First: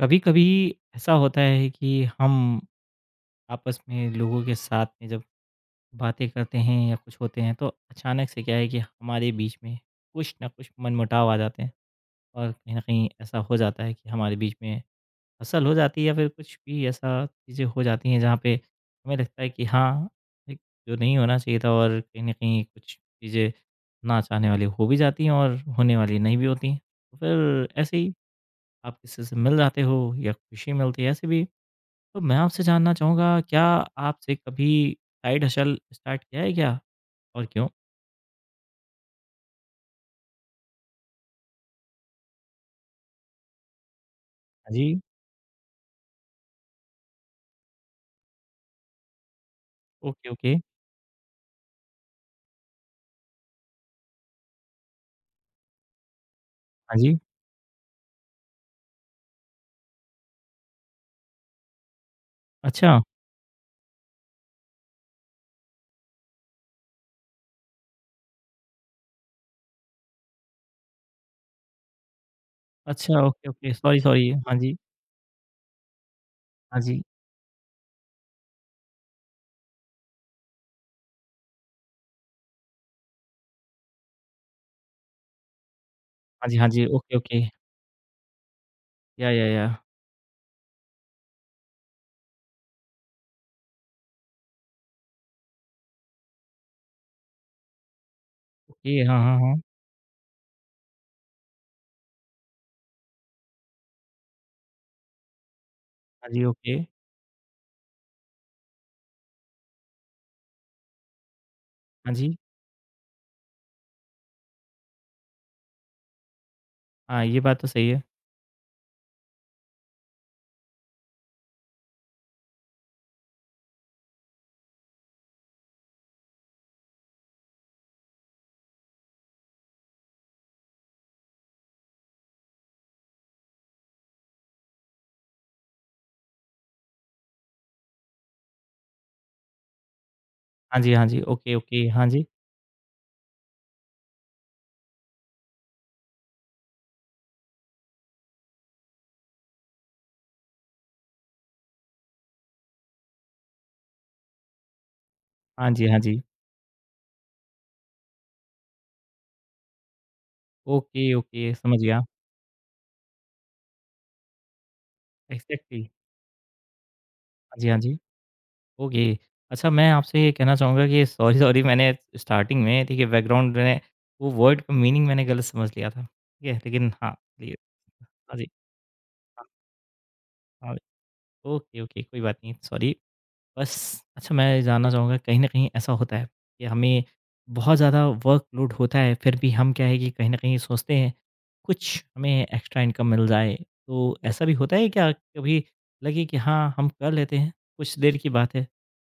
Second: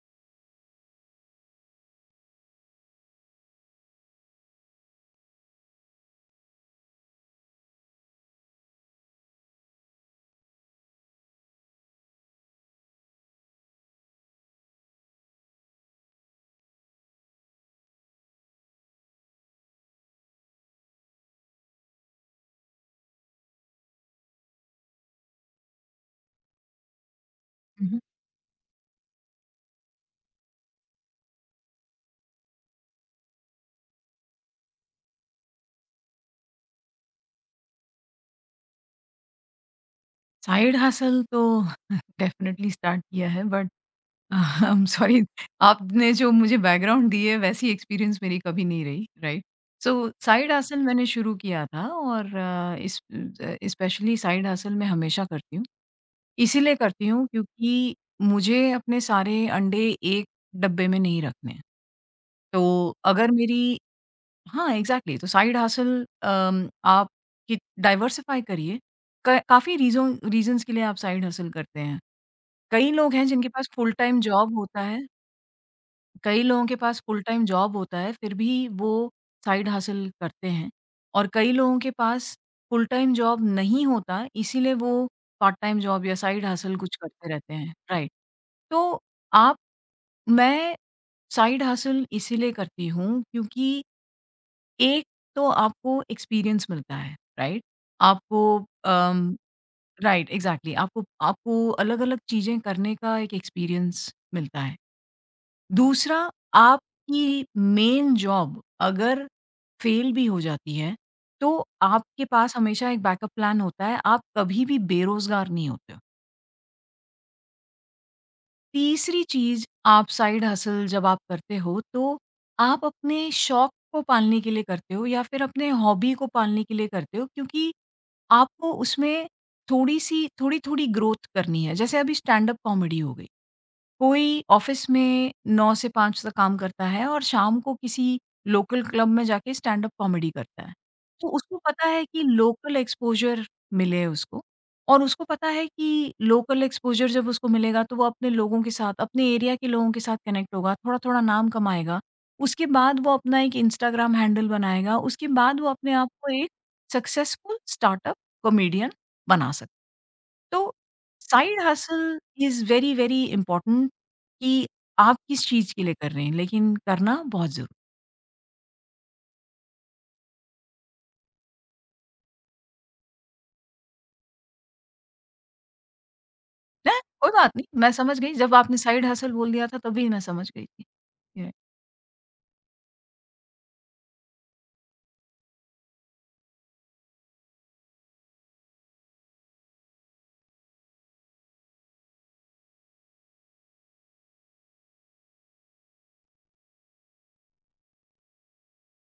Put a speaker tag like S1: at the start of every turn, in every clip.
S1: कभी कभी ऐसा होता है कि हम आपस में लोगों के साथ में जब बातें करते हैं या कुछ होते हैं तो अचानक से क्या है कि हमारे बीच में कुछ ना कुछ मनमुटाव आ जाते हैं और कहीं ना कहीं ऐसा हो जाता है कि हमारे बीच में फसल हो जाती है या फिर कुछ भी ऐसा चीज़ें हो जाती हैं जहाँ पे हमें लगता है कि हाँ एक जो नहीं होना चाहिए था और कहीं ना कहीं कुछ चीज़ें ना चाहने वाली हो भी जाती हैं और होने वाली नहीं भी होती हैं तो फिर ऐसे
S2: हुँ।
S1: ही आप किसी से मिल जाते हो या खुशी मिलती है ऐसे भी तो मैं आपसे जानना चाहूँगा, क्या आपसे कभी साइड हसल स्टार्ट किया है क्या? और क्यों?
S2: साइड हसल तो डेफ़िनेटली स्टार्ट किया है बट आई
S1: हाँ
S2: एम
S1: जी।
S2: सॉरी। आपने जो मुझे बैकग्राउंड दी है वैसी एक्सपीरियंस मेरी कभी नहीं रही, right? So
S1: okay,
S2: side
S1: okay.
S2: Hustle मैंने शुरू किया था और स्पेशली साइड हसल मैं हमेशा करती हूँ। इसीलिए
S1: हाँ
S2: करती
S1: जी।
S2: हूँ क्योंकि मुझे अपने सारे अंडे एक डब्बे में नहीं रखने हैं। तो
S1: अच्छा,
S2: अगर मेरी हाँ, एग्ज़ैक्टली तो साइड हसल आप कि डाइवर्सिफ़ाई करिए। क काफ़ी रीज़ों रीज़न्स के लिए आप साइड हसल करते हैं। कई लोग
S1: अच्छा,
S2: हैं
S1: ओके,
S2: जिनके पास
S1: okay.
S2: Full
S1: sorry,
S2: time
S1: sorry. हाँ
S2: जॉब
S1: जी,
S2: होता है। कई लोगों के
S1: हाँ
S2: पास
S1: जी,
S2: फुल टाइम जॉब होता है, फिर भी वो साइड हसल करते हैं, और कई लोगों के पास फुल टाइम जॉब नहीं होता, इसीलिए वो पार्ट टाइम जॉब या साइड
S1: हाँ जी, हाँ
S2: हसल
S1: जी।
S2: कुछ
S1: ओके,
S2: करते
S1: ओके।
S2: रहते हैं, राइट। तो
S1: या,
S2: आप
S1: या।
S2: मैं साइड हसल इसीलिए करती हूँ क्योंकि एक तो आपको एक्सपीरियंस मिलता है, राइट? आपको
S1: ओके, हाँ,
S2: अम,
S1: हाँ, हाँ।
S2: राइट एग्ज़ैक्टली, आपको आपको अलग-अलग चीज़ें करने का एक एक्सपीरियंस मिलता है। दूसरा,
S1: हाँ जी, ओके।
S2: आपकी मेन जॉब अगर फेल भी हो जाती है, तो
S1: हाँ
S2: आपके
S1: जी।
S2: पास हमेशा एक बैकअप प्लान होता है, आप कभी भी बेरोज़गार नहीं होते हो।
S1: हाँ, ये बात तो सही है।
S2: तीसरी चीज़, आप साइड हसल जब आप करते हो, तो आप अपने शौक को पालने के लिए करते हो या फिर अपने हॉबी को पालने के लिए करते हो क्योंकि आपको उसमें थोड़ी-सी थोड़ी-थोड़ी ग्रोथ करनी है। जैसे अभी स्टैंड अप कॉमेडी हो गई। कोई ऑफिस में 9 से 5 तक काम करता है और शाम को किसी लोकल क्लब में जाके स्टैंड अप कॉमेडी करता है।
S1: हाँ जी, हाँ जी।
S2: तो
S1: ओके,
S2: उसको पता
S1: ओके।
S2: है
S1: हाँ
S2: कि
S1: जी।
S2: लोकल एक्सपोज़र मिले उसको, और उसको पता है कि लोकल एक्सपोज़र जब उसको मिलेगा तो वो अपने लोगों के साथ, अपने एरिया के लोगों के साथ कनेक्ट होगा, थोड़ा-थोड़ा नाम कमाएगा। उसके बाद वो अपना एक इंस्टाग्राम हैंडल बनाएगा, उसके बाद वो
S1: हाँ जी,
S2: अपने
S1: हाँ
S2: आप
S1: जी।
S2: को एक सक्सेसफुल स्टार्टअप कॉमेडियन बना सकता है। तो
S1: ओके, ओके।
S2: साइड
S1: समझ गया।
S2: Hustle is very, very important कि आप किस चीज़ के
S1: एक्ज़ैक्टली।
S2: लिए कर रहे हैं, लेकिन करना बहुत
S1: हाँ जी,
S2: ज़रूरी
S1: हाँ जी। ओके। अच्छा मैं आपसे ये कहना चाहूँगा कि सॉरी सॉरी मैंने स्टार्टिंग में ठीक है बैकग्राउंड में वो वर्ड का मीनिंग मैंने गलत समझ लिया था, ठीक है? लेकिन
S2: है।
S1: हाँ,
S2: कोई
S1: लिए
S2: बात नहीं, मैं समझ गई,
S1: हाँ जी,
S2: जब आपने साइड हसल
S1: हाँ,
S2: बोल दिया था तभी मैं समझ गई
S1: हाँ।
S2: थी। राइट,
S1: ओके, ओके कोई बात नहीं सॉरी। बस अच्छा मैं ये जानना चाहूँगा कहीं न कहीं ऐसा होता है कि हमें बहुत ज़्यादा वर्कलोड होता है फिर भी हम क्या है कि कहीं न कहीं सोचते हैं, कुछ हमें एक्स्ट्रा इनकम मिल जाए। तो ऐसा भी होता है क्या कभी लगे कि हाँ, हम कर लेते हैं, कुछ देर की बात है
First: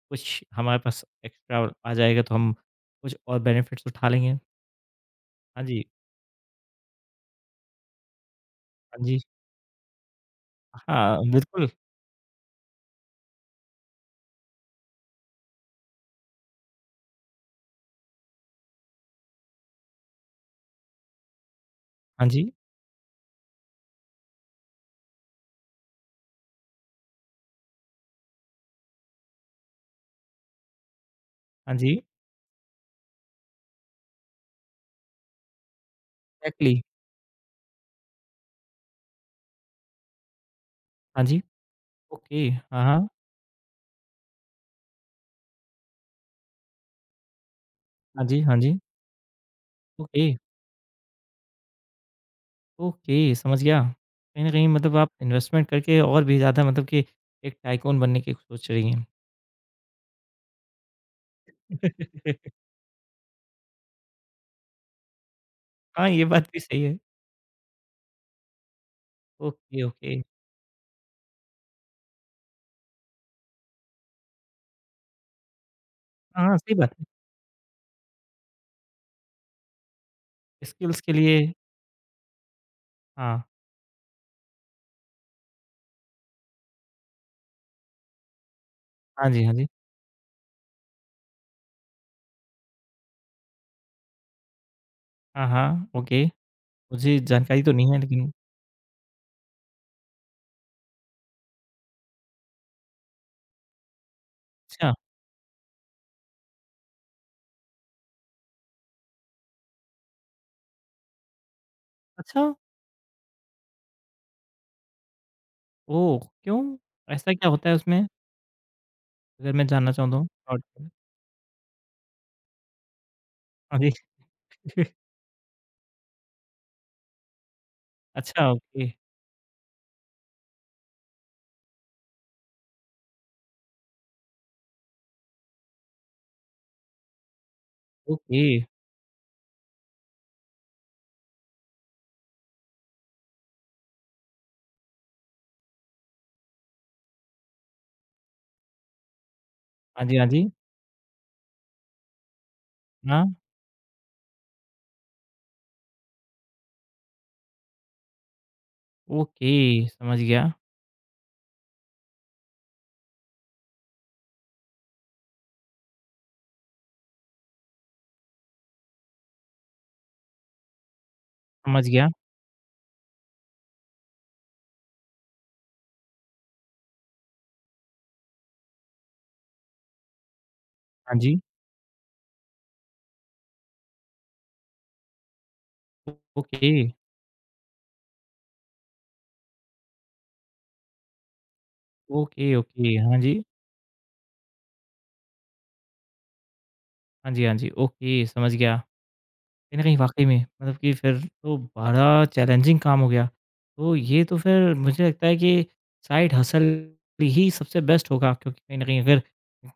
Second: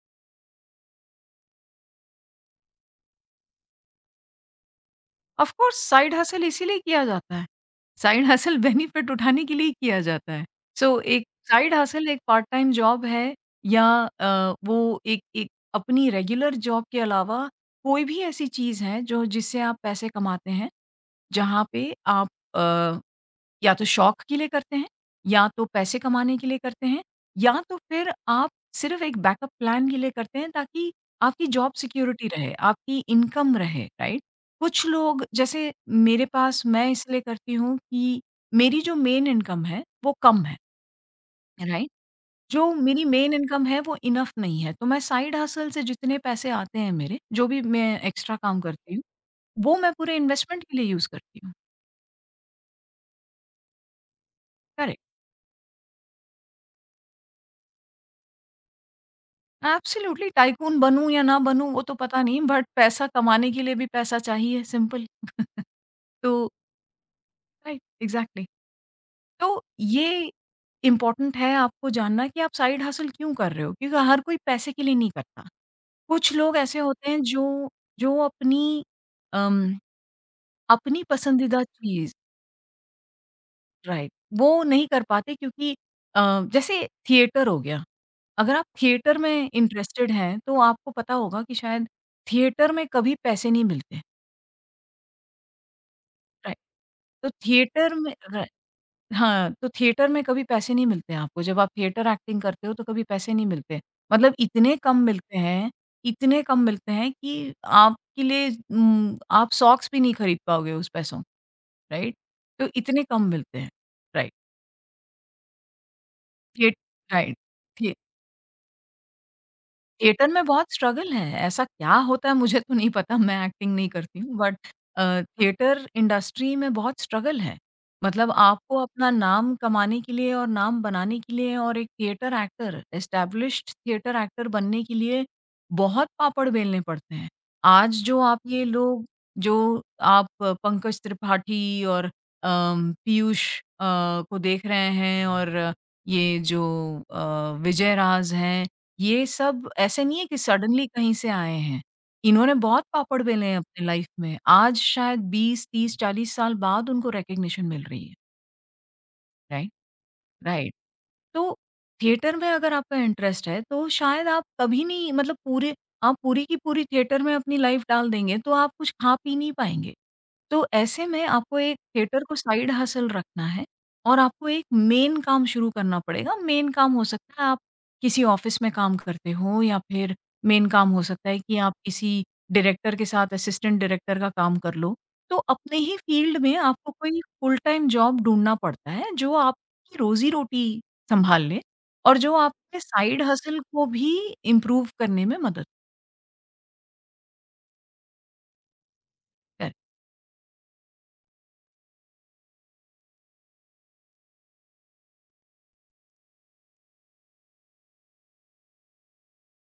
S1: कुछ हमारे पास एक्स्ट्रा आ जाएगा तो हम कुछ और बेनिफिट्स उठा लेंगे।
S2: ऑफ
S1: हाँ
S2: कोर्स
S1: जी,
S2: साइड हसल इसीलिए किया जाता है। साइड हसल
S1: हाँ
S2: बेनिफिट
S1: जी,
S2: उठाने के लिए किया जाता है। सो
S1: हाँ,
S2: एक
S1: बिल्कुल।
S2: साइड हसल एक पार्ट टाइम जॉब है या वो एक एक अपनी रेगुलर जॉब के अलावा कोई भी ऐसी चीज़ है जो जिससे आप पैसे कमाते हैं, जहाँ पे
S1: हाँ
S2: आप
S1: जी,
S2: अ या तो शौक के लिए करते हैं, या तो पैसे कमाने के लिए करते हैं, या तो फिर आप सिर्फ़ एक बैकअप प्लान के लिए करते हैं ताकि आपकी जॉब
S1: हाँ जी,
S2: सिक्योरिटी रहे, आपकी इनकम रहे, राइट? कुछ लोग जैसे मेरे पास,
S1: एग्ज़ैक्टली
S2: मैं इसलिए करती हूँ कि मेरी जो मेन इनकम है, वो कम है,
S1: हाँ जी,
S2: राइट।
S1: ओके,
S2: जो
S1: हाँ,
S2: मेरी
S1: हाँ,
S2: मेन इनकम है वो इनफ नहीं है, तो मैं साइड हसल से जितने पैसे आते हैं मेरे, जो भी मैं
S1: हाँ
S2: एक्स्ट्रा
S1: जी, हाँ
S2: काम
S1: जी,
S2: करती हूँ, वो मैं पूरे
S1: ओके,
S2: इन्वेस्टमेंट के लिए यूज़ करती हूँ।
S1: ओके, समझ गया। कहीं न कहीं मतलब
S2: करेक्ट।
S1: आप इन्वेस्टमेंट करके और भी ज़्यादा मतलब कि एक टाइकून बनने की सोच रही हैं।
S2: एब्सोल्युटली टाइकून बनूँ या ना बनूँ वो तो पता नहीं, बट पैसा कमाने के लिए भी पैसा चाहिए, सिंपल।
S1: हाँ, ये बात
S2: तो
S1: भी सही है।
S2: Right exactly. तो
S1: ओके, ओके,
S2: ये इम्पोर्टेंट है आपको जानना कि आप साइड हसल क्यों कर रहे हो? क्योंकि हर कोई पैसे के लिए नहीं करता। कुछ
S1: हाँ,
S2: लोग
S1: हाँ, सही
S2: ऐसे
S1: बात है।
S2: होते हैं जो जो अपनी अम,
S1: स्किल्स
S2: अपनी
S1: के लिए
S2: पसंदीदा चीज़,
S1: हाँ,
S2: राइट, वो नहीं कर पाते क्योंकि अ, जैसे थिएटर हो गया। अगर आप थिएटर
S1: हाँ जी,
S2: में
S1: हाँ जी,
S2: इंटरेस्टेड हैं तो आपको पता होगा कि शायद थिएटर में कभी पैसे नहीं मिलते।
S1: हाँ, हाँ, ओके,
S2: राइट।
S1: मुझे
S2: तो
S1: जानकारी तो नहीं
S2: थिएटर
S1: है
S2: में
S1: लेकिन
S2: र हाँ, तो थिएटर में कभी पैसे नहीं मिलते आपको, जब आप थिएटर एक्टिंग करते हो तो कभी पैसे नहीं मिलते। मतलब
S1: अच्छा,
S2: इतने कम मिलते हैं कि आपके लिए आप सॉक्स भी नहीं खरीद पाओगे उस पैसों, राइट?
S1: अच्छा!
S2: तो इतने कम मिलते हैं। राइट,
S1: ओह!
S2: थिएट
S1: क्यों? ऐसा
S2: राइट,
S1: क्या होता है
S2: थिए
S1: उसमें? अगर मैं जानना चाहूँ तो?
S2: थिएटर में
S1: प्लॉट
S2: बहुत
S1: में?
S2: स्ट्रगल है। ऐसा क्या होता है मुझे तो नहीं पता, मैं एक्टिंग
S1: हाँ
S2: नहीं
S1: जी।
S2: करती हूँ, बट थिएटर इंडस्ट्री में बहुत स्ट्रगल है। मतलब
S1: अच्छा
S2: आपको
S1: ओके,
S2: अपना नाम कमाने के लिए और नाम बनाने के लिए और एक theatre actor, established theatre actor बनने के लिए बहुत पापड़ बेलने पड़ते हैं। आज जो आप
S1: ओके।
S2: ये लोग जो पंकज त्रिपाठी और पीयूष को देख रहे हैं, और ये जो विजय राज हैं, ये सब ऐसे
S1: हाँ जी,
S2: नहीं है
S1: हाँ
S2: कि
S1: जी।
S2: सडनली कहीं से आए हैं। इन्होंने बहुत पापड़
S1: हाँ,
S2: बेले हैं अपनी लाइफ में। आज शायद 20, 30, 40 साल बाद उनको रिकॉग्निशन मिल रही है,
S1: ओके
S2: राइट?
S1: समझ गया,
S2: राइट। तो थिएटर में अगर आपका इंटरेस्ट है, तो शायद आप कभी नहीं, मतलब पूरे आप पूरी की पूरी थिएटर में अपनी लाइफ डाल देंगे, तो आप कुछ खा पी नहीं पाएँगे। तो ऐसे में आपको एक
S1: समझ गया।
S2: थिएटर को साइड हसल रखना है और आपको एक मेन काम शुरू करना पड़ेगा। मेन काम हो सकता है आप किसी ऑफ़िस में काम करते हो, या फिर मेन काम हो
S1: हाँ
S2: सकता
S1: जी।
S2: है कि आप किसी डायरेक्टर के साथ असिस्टेंट डायरेक्टर का काम कर लो। तो अपने ही फ़ील्ड में
S1: ओके,
S2: आपको कोई फ़ुल टाइम जॉब ढूँढना पड़ता है जो आपकी रोज़ी-रोटी सँभाल ले और जो
S1: ओके,
S2: आपके
S1: ओके। हाँ
S2: साइड
S1: जी।
S2: हसल को भी इम्प्रूव करने में मदद
S1: हाँ जी, हाँ जी। ओके समझ गया।
S2: करे।
S1: कहीं न कहीं वाक़ई में मतलब कि फिर तो बड़ा चैलेंजिंग काम हो गया। तो ये तो फिर मुझे लगता है कि साइड हसल ही सबसे बेस्ट होगा क्योंकि कहीं न कहीं अगर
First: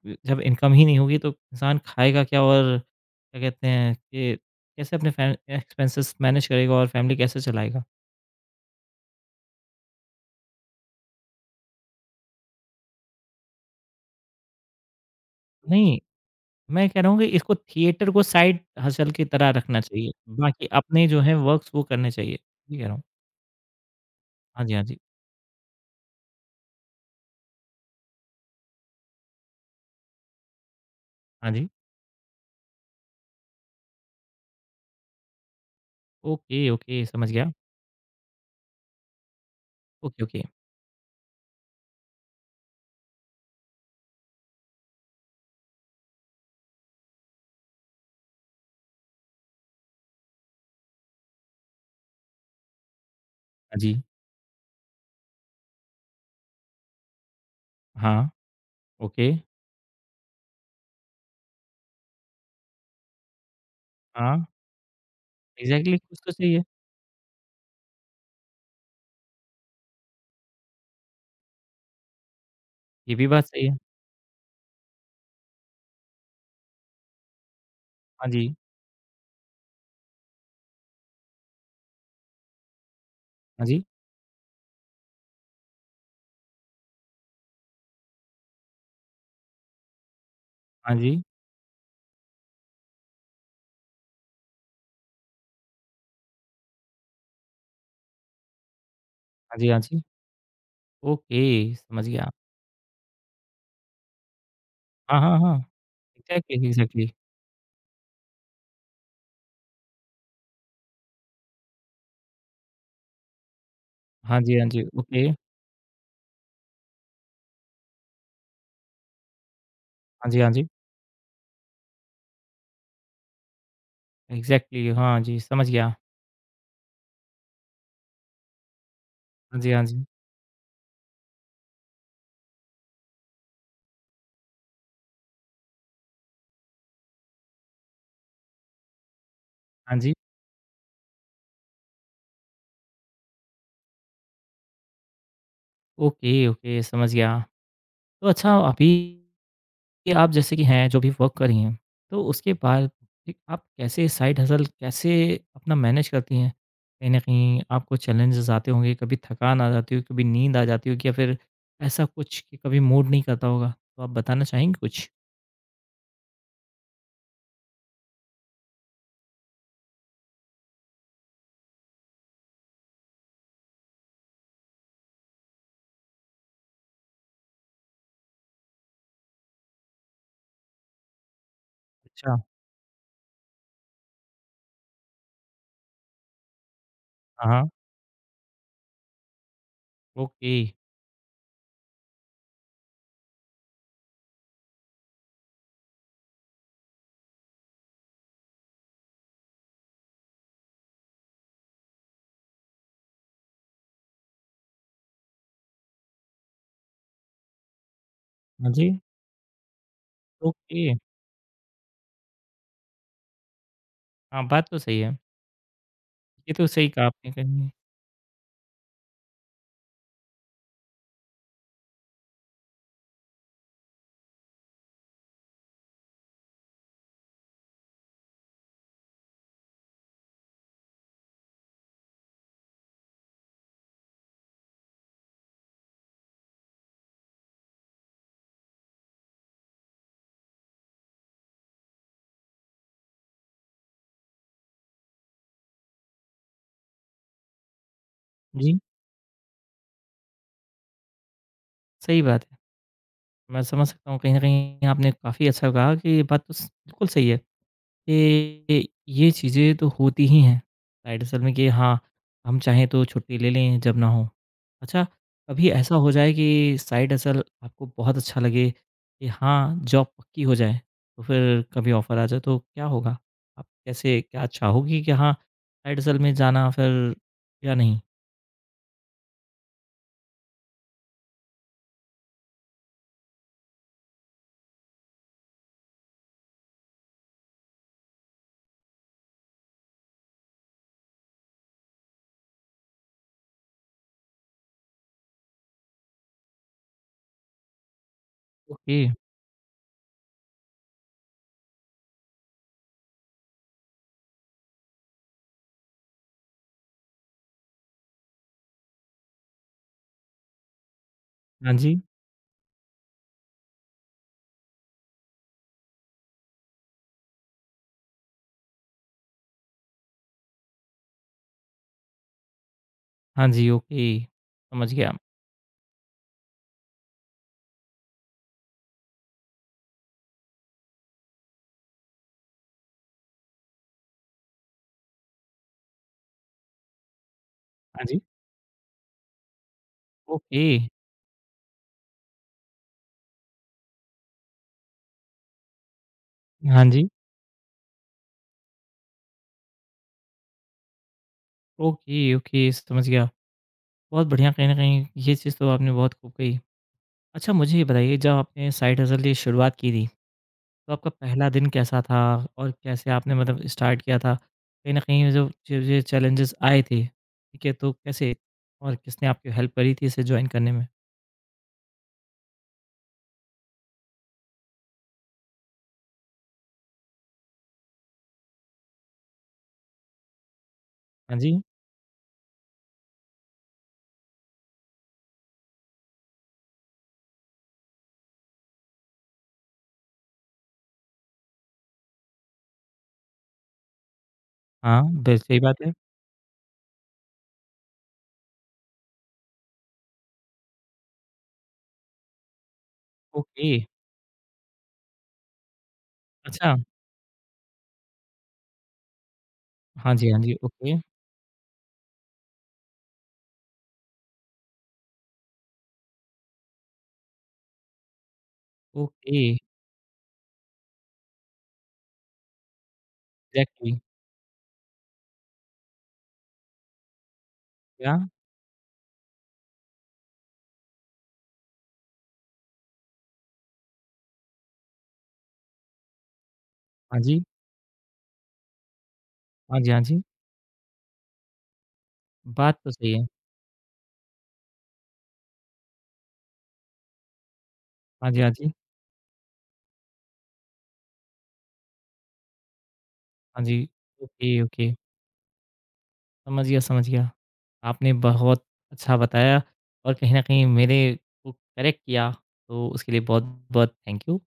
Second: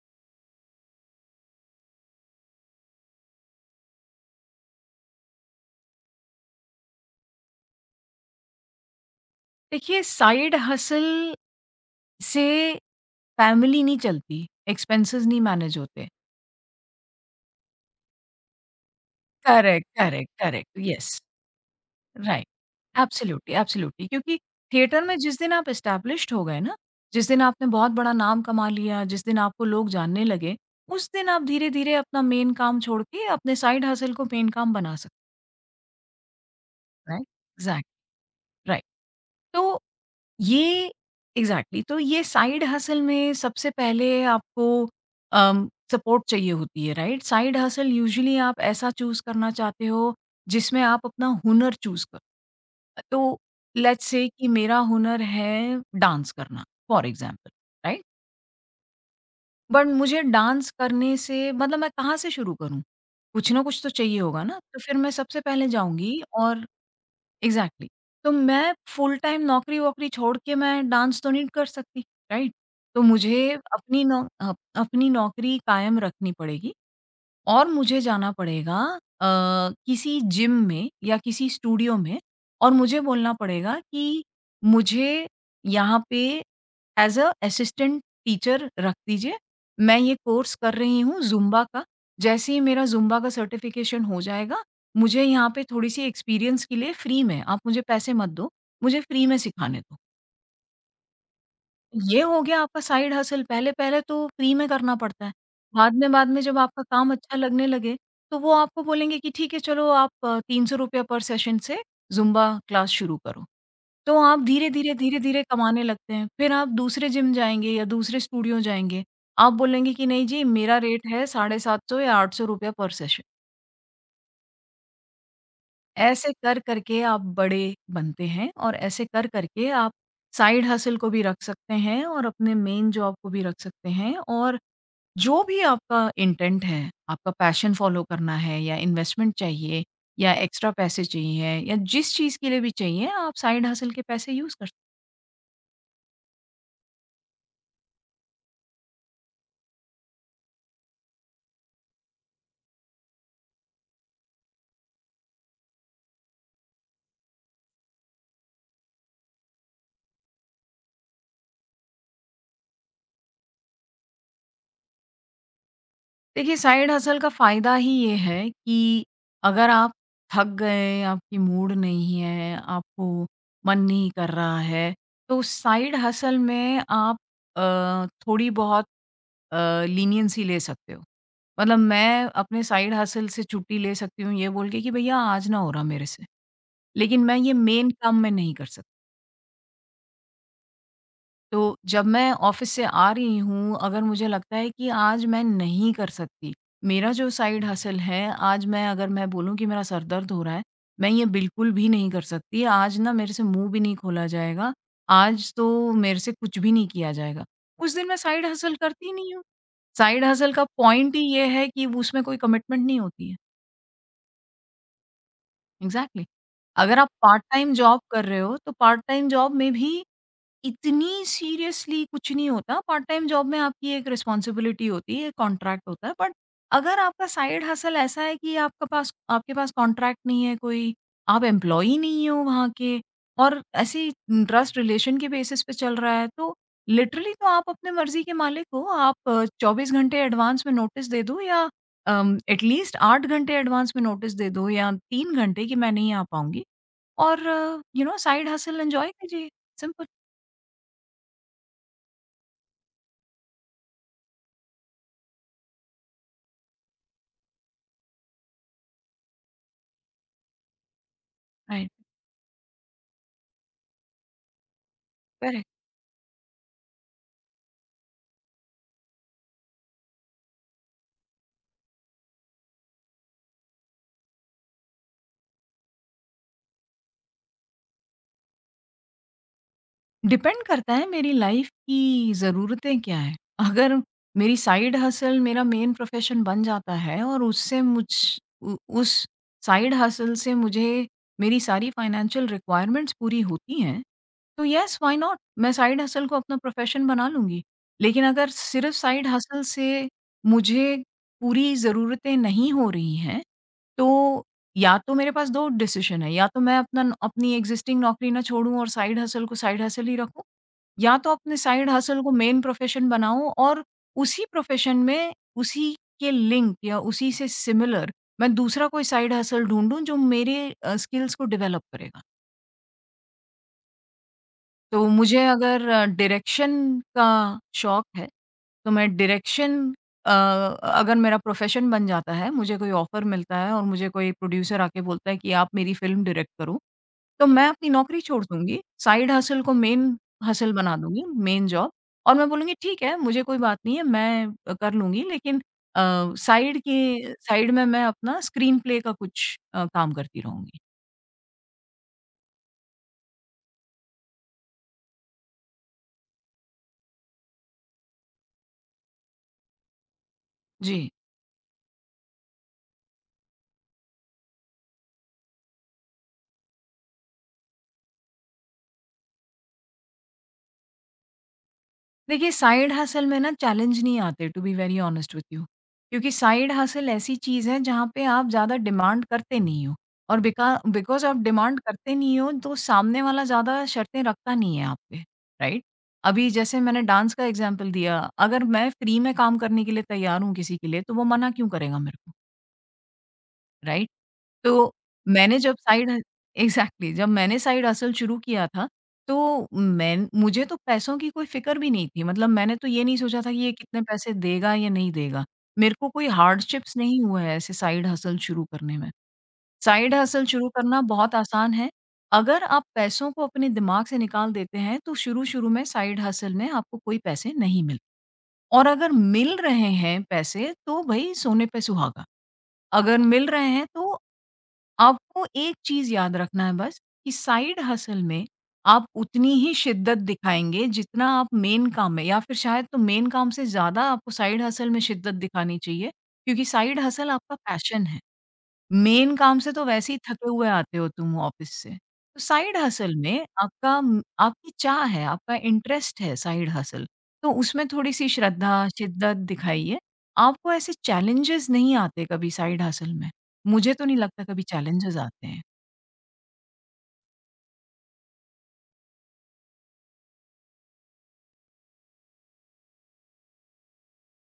S1: ज जब इनकम ही नहीं होगी तो इंसान खाएगा क्या और क्या कहते हैं कि कैसे अपने फै एक्सपेंसेस मैनेज करेगा और फैमिली कैसे चलाएगा?
S2: देखिए, साइड हसल से फैमिली नहीं चलती, एक्सपेंसेस नहीं मैनेज
S1: नहीं,
S2: होते।
S1: मैं कह रहा हूँ कि इसको थिएटर को साइड हसल की तरह रखना
S2: करेक्ट,
S1: चाहिए।
S2: करेक्ट,
S1: बाकी
S2: करेक्ट,
S1: अपने जो
S2: येस,
S1: हैं वर्क्स वो करने चाहिए।
S2: राइट।
S1: ये कह रहा हूँ।
S2: एब्सोल्यूटली, एब्सोल्यूटली, क्योंकि
S1: हाँ जी, हाँ जी।
S2: थिएटर में जिस दिन आप एस्टैब्लिश्ड हो गए ना, जिस दिन आपने बहुत बड़ा नाम कमा लिया, जिस दिन आपको लोग जानने लगे, उस दिन आप
S1: हाँ जी।
S2: धीरे-धीरे अपना मेन काम छोड़ के अपने साइड हसल को मेन काम बना सकते
S1: ओके, ओके
S2: हो, राइट?
S1: समझ गया।
S2: Exact, right. तो
S1: ओके, ओके।
S2: ये एग्ज़ैक्टली, तो ये साइड हसल में सबसे पहले आपको सपोर्ट चाहिए होती है, राइट? साइड हसल यूजुअली आप ऐसा चूज़ करना चाहते हो जिसमें आप अपना हुनर चूज़ करो। तो
S1: हाँ जी।
S2: लेट्स से कि मेरा हुनर है डांस करना, फॉर एग्ज़ाम्पल, राइट?
S1: हाँ। ओके।
S2: बट मुझे डांस करने से मतलब मैं कहाँ से शुरू करूँ? कुछ ना कुछ तो चाहिए होगा
S1: हाँ।
S2: ना? तो फिर मैं सबसे पहले
S1: एग्ज़ैक्टली कुछ
S2: जाऊँगी
S1: तो सही है।
S2: और एग्ज़ैक्टली, तो मैं फुल टाइम नौकरी-वोकरी छोड़ के मैं डांस तो नहीं कर सकती, राइट? तो
S1: ये भी बात
S2: मुझे
S1: सही है।
S2: अपनी अपनी नौकरी कायम रखनी पड़ेगी, और मुझे
S1: हाँ
S2: जाना
S1: जी,
S2: पड़ेगा अ, किसी जिम में या किसी स्टूडियो में, और मुझे बोलना
S1: हाँ
S2: पड़ेगा
S1: जी,
S2: कि मुझे यहाँ पे एज़ अ असिस्टेंट टीचर रख दीजिए। मैं ये कोर्स कर
S1: हाँ
S2: रही
S1: जी,
S2: हूँ ज़ुम्बा का। जैसे ही मेरा ज़ुम्बा का सर्टिफ़िकेशन हो जाएगा, मुझे यहाँ पे थोड़ी-सी एक्सपीरियंस के लिए फ्री में, आप मुझे पैसे मत दो, मुझे फ्री में
S1: हाँ जी, हाँ
S2: सिखाने दो।
S1: जी। ओके, समझ
S2: ये
S1: गया।
S2: हो गया आपका साइड हसल, पहले पहले तो फ्री में करना
S1: हाँ,
S2: पड़ता है।
S1: हाँ, हाँ।
S2: बाद में जब
S1: एग्ज़ैक्टली,
S2: आपका काम
S1: एग्ज़ैक्टली।
S2: अच्छा लगने लगे, तो वो आपको बोलेंगे कि ठीक है चलो आप ₹300 पर सेशन से ज़ुम्बा क्लास शुरू करो। तो आप
S1: हाँ जी, हाँ जी,
S2: धीरे-धीरे,
S1: ओके।
S2: धीरे-धीरे कमाने लगते हैं। फिर आप दूसरे जिम जाएँगे या दूसरे स्टूडियो जाएँगे। आप बोलेंगे कि नहीं
S1: हाँ जी,
S2: जी,
S1: हाँ जी।
S2: मेरा रेट है 750 या ₹800 पर सेशन।
S1: एग्ज़ैक्टली, हाँ जी, समझ गया।
S2: ऐसे कर करके आप बड़े बनते हैं और ऐसे कर
S1: हाँ
S2: करके
S1: जी, हाँ
S2: आप
S1: जी,
S2: साइड हसल को भी रख सकते हैं और अपने मेन जॉब को भी रख सकते हैं, और जो भी आपका इंटेंट है, आपका पैशन फॉलो करना है या इन्वेस्टमेंट चाहिए
S1: हाँ जी।
S2: या एक्स्ट्रा पैसे चाहिए या जिस चीज़ के लिए भी चाहिए, आप साइड हसल के पैसे यूज़ कर सकते।
S1: ओके, ओके, समझ गया। तो अच्छा अभी कि आप जैसे कि हैं, जो भी वर्क कर रही हैं, तो उसके बाद एक आप कैसे साइड हसल कैसे अपना मैनेज करती हैं? कहीं न कहीं आपको चैलेंजेज़ आते होंगे, कभी थकान आ जाती होगी, कभी नींद आ जाती होगी या फिर ऐसा कुछ कि कभी मूड नहीं करता होगा? तो आप बताना चाहेंगी कुछ?
S2: देखिए, साइड हसल का फ़ायदा ही ये है कि अगर आप थक गए, आपकी मूड नहीं है, आपको मन नहीं कर रहा है, तो साइड हसल में आप थोड़ी बहुत अ, लीनियंसी ले सकते हो। मतलब मैं
S1: अच्छा,
S2: अपने साइड हसल से छुट्टी ले सकती हूँ, ये बोल के कि भैया आज ना हो रहा मेरे से। लेकिन मैं
S1: हाँ,
S2: ये
S1: हाँ,
S2: मेन काम मैं नहीं कर सकती।
S1: ओके।
S2: तो जब मैं ऑफ़िस से आ रही हूँ, अगर मुझे लगता है कि आज मैं नहीं कर सकती, मेरा जो साइड हसल है, आज मैं अगर मैं बोलूँ कि मेरा सर दर्द हो रहा है, मैं ये बिल्कुल भी नहीं कर सकती, आज ना मेरे से मुँह भी नहीं खोला जाएगा, आज तो मेरे से कुछ भी नहीं किया जाएगा, उस दिन मैं साइड
S1: हाँ
S2: हसल
S1: जी,
S2: करती ही नहीं हूँ। साइड हसल का
S1: ओके।
S2: पॉइंट ही ये है कि उसमें कोई कमिटमेंट नहीं होती है।
S1: हाँ, बात तो सही है।
S2: एग्ज़ैक्टली।
S1: ये तो सही
S2: अगर
S1: कहा
S2: आप
S1: आपने
S2: पार्ट
S1: कहीं
S2: टाइम जॉब कर रहे हो, तो पार्ट टाइम जॉब में भी इतनी सीरियसली कुछ नहीं होता। पार्ट टाइम जॉब में आपकी एक रिस्पॉन्सिबिलिटी होती है, एक कॉन्ट्रैक्ट होता है। बट अगर आपका साइड हसल ऐसा है कि आपका पास आपके पास कॉन्ट्रैक्ट नहीं है कोई, आप एम्प्लॉयी नहीं हो वहाँ के और ऐसे ही ट्रस्ट रिलेशन के बेसिस पे चल रहा है, तो लिटरली तो आप अपने मर्ज़ी के मालिक हो। आप 24 घंटे एडवांस में नोटिस दे दो या एटलीस्ट 8 घंटे एडवांस में नोटिस दे दो या 3 घंटे कि मैं नहीं आ पाऊँगी, और साइड
S1: जी,
S2: हसल एन्जॉय कीजिए। सिंपल।
S1: सही बात है। मैं समझ सकता हूँ, कहीं न कहीं आपने काफ़ी अच्छा कहा कि ये बात तो स बिल्कुल सही है। ये चीज़ें तो होती ही हैं। राइट असल में कि
S2: राइट।
S1: हाँ, हम चाहें तो छुट्टी ले लें जब ना हो। अच्छा,
S2: करेक्ट।
S1: कभी ऐसा हो जाए कि साइड हसल आपको बहुत अच्छा लगे कि हाँ, जॉब पक्की हो जाए, तो फिर कभी ऑफ़र आ जाए तो क्या होगा? आप कैसे क्या चाहोगी कि हाँ, साइड हसल में जाना फिर या नहीं?
S2: डिपेंड करता है मेरी लाइफ की ज़रूरतें क्या हैं। अगर मेरी साइड हसल मेरा मेन प्रोफ़ेशन बन जाता है और उससे मुझ उ उस साइड हसल से मुझे मेरी सारी फाइनेंशियल रिक्वायरमेंट्स पूरी होती हैं, तो येस व्हाई नॉट? मैं साइड हसल को अपना प्रोफ़ेशन बना लूँगी। लेकिन अगर सिर्फ़
S1: ओके,
S2: साइड हसल से मुझे पूरी ज़रूरतें नहीं हो रही हैं, तो या तो मेरे पास 2 डिसीज़न है, या तो मैं अपना अपनी एग्ज़िस्टिंग नौकरी ना छोड़ूँ और साइड हसल को साइड हसल ही रखूँ, या तो अपने
S1: हाँ
S2: साइड
S1: जी,
S2: हसल को मेन प्रोफ़ेशन बनाऊँ और उसी प्रोफ़ेशन में उसी के लिंक या उसी से सिमिलर मैं दूसरा कोई साइड हसल ढूँढूँ जो मेरे स्किल्स को डेवलप करेगा।
S1: हाँ जी, ओके, समझ
S2: तो
S1: गया।
S2: मुझे अगर डायरेक्शन का शौक है, तो मैं डायरेक्शन अगर मेरा प्रोफ़ेशन बन जाता है, मुझे कोई ऑफ़र मिलता है और मुझे कोई प्रोड्यूसर आके बोलता है कि आप मेरी फ़िल्म डायरेक्ट करो, तो मैं अपनी
S1: हाँ जी,
S2: नौकरी छोड़ दूँगी, साइड हसल को मेन
S1: ओके,
S2: हसल बना दूँगी, मेन जॉब, और मैं बोलूँगी ठीक है, मुझे कोई बात नहीं है, मैं कर लूँगी, लेकिन अ, साइड
S1: हाँ जी,
S2: के साइड में मैं अपना स्क्रीन प्ले का कुछ काम करती रहूँगी।
S1: ओके, ओके, समझ गया। बहुत बढ़िया कहीं न कहीं ये चीज़ तो आपने बहुत खूब कही। अच्छा मुझे ये बताइए जब आपने साइड हसल की शुरुआत की थी, तो आपका
S2: जी।
S1: पहला दिन कैसा था? और कैसे आपने मतलब स्टार्ट किया था? कहीं न कहीं जो चीज़ें चैलेंजेस आए थे, ठीक है, तो कैसे और किसने आपकी हेल्प करी थी इसे जॉइन करने में?
S2: देखिए, साइड हसल में ना चैलेंज नहीं आते, to be very honest with you, क्योंकि साइड हसल ऐसी चीज़ है जहाँ पे आप ज़्यादा डिमांड करते नहीं हो, और बिका बिकॉज
S1: हाँ
S2: आप
S1: जी,
S2: डिमांड करते नहीं हो तो सामने वाला ज़्यादा शर्तें रखता नहीं है आप पे, राइट? अभी जैसे मैंने डांस का एग्जाम्पल दिया, अगर मैं फ्री में काम करने के लिए तैयार हूँ किसी के लिए तो वो मना क्यों करेगा मेरे को, राइट? तो
S1: हाँ, बिल
S2: मैंने
S1: सही
S2: जब
S1: बात है।
S2: साइड एग्ज़ैक्टली जब मैंने साइड हसल शुरू किया था, तो मैं मुझे तो पैसों की कोई फ़िक्र भी नहीं थी। मतलब मैंने तो ये नहीं सोचा था कि
S1: ओके,
S2: ये कितने पैसे देगा या नहीं देगा। मेरे को कोई
S1: अच्छा।
S2: हार्डशिप्स नहीं हुए हैं ऐसे साइड हसल शुरू करने में। साइड
S1: हाँ जी, हाँ
S2: हसल
S1: जी,
S2: शुरू
S1: ओके,
S2: करना बहुत आसान है। अगर आप पैसों को अपने दिमाग से निकाल देते हैं, तो शुरू-शुरू में साइड हसल में आपको कोई पैसे नहीं मिल, और अगर
S1: ओके,
S2: मिल रहे हैं पैसे, तो भई सोने पे सुहागा। अगर मिल रहे हैं
S1: एग्ज़ैक्टली
S2: तो आपको एक चीज़ याद रखना है बस, कि साइड
S1: क्या?
S2: हसल में आप उतनी ही शिद्दत दिखाएँगे जितना आप मेन काम में, या फिर शायद तो मेन काम से ज़्यादा आपको साइड हसल में शिद्दत दिखानी चाहिए क्योंकि साइड
S1: हाँ
S2: हसल
S1: जी,
S2: आपका पैशन है। मेन काम से
S1: हाँ
S2: तो
S1: जी, हाँ
S2: वैसे ही
S1: जी,
S2: थके हुए आते हो तुम ऑफिस से। तो साइड
S1: बात तो सही
S2: हसल
S1: है।
S2: में आपका आपकी चाह है, आपका इंटरेस्ट है साइड हसल, तो उसमें थोड़ी-सी
S1: हाँ जी, हाँ जी,
S2: श्रद्धा, शिद्दत दिखाइए। आपको ऐसे चैलेंजेस नहीं आते कभी साइड हसल में?
S1: हाँ जी,
S2: मुझे तो नहीं लगता
S1: ओके,
S2: कभी
S1: ओके।
S2: चैलेंजेस आते हैं।
S1: समझ गया, समझ गया। आपने बहुत अच्छा बताया और कहीं न कहीं मेरे को करेक्ट किया, तो उसके लिए बहुत-बहुत थैंक यू।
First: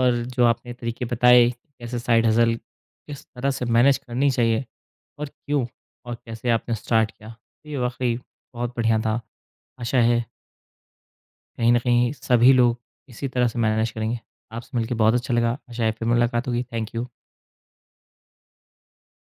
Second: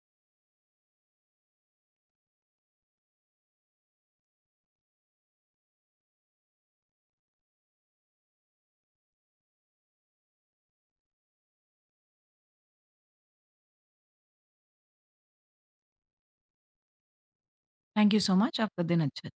S1: और जो आपने तरीके बताए कि कैसे साइड हसल किस तरह से मैनेज करनी चाहिए और क्यों और कैसे आपने स्टार्ट किया, तो ये वाक़ई बहुत बढ़िया था। आशा है कहीं न कहीं सभी लोग इसी तरह से मैनेज करेंगे। आपसे मिलके बहुत अच्छा लगा, आशा है फिर मुलाकात होगी। Thank you.
S2: Thank you so much, आपका दिन अच्छा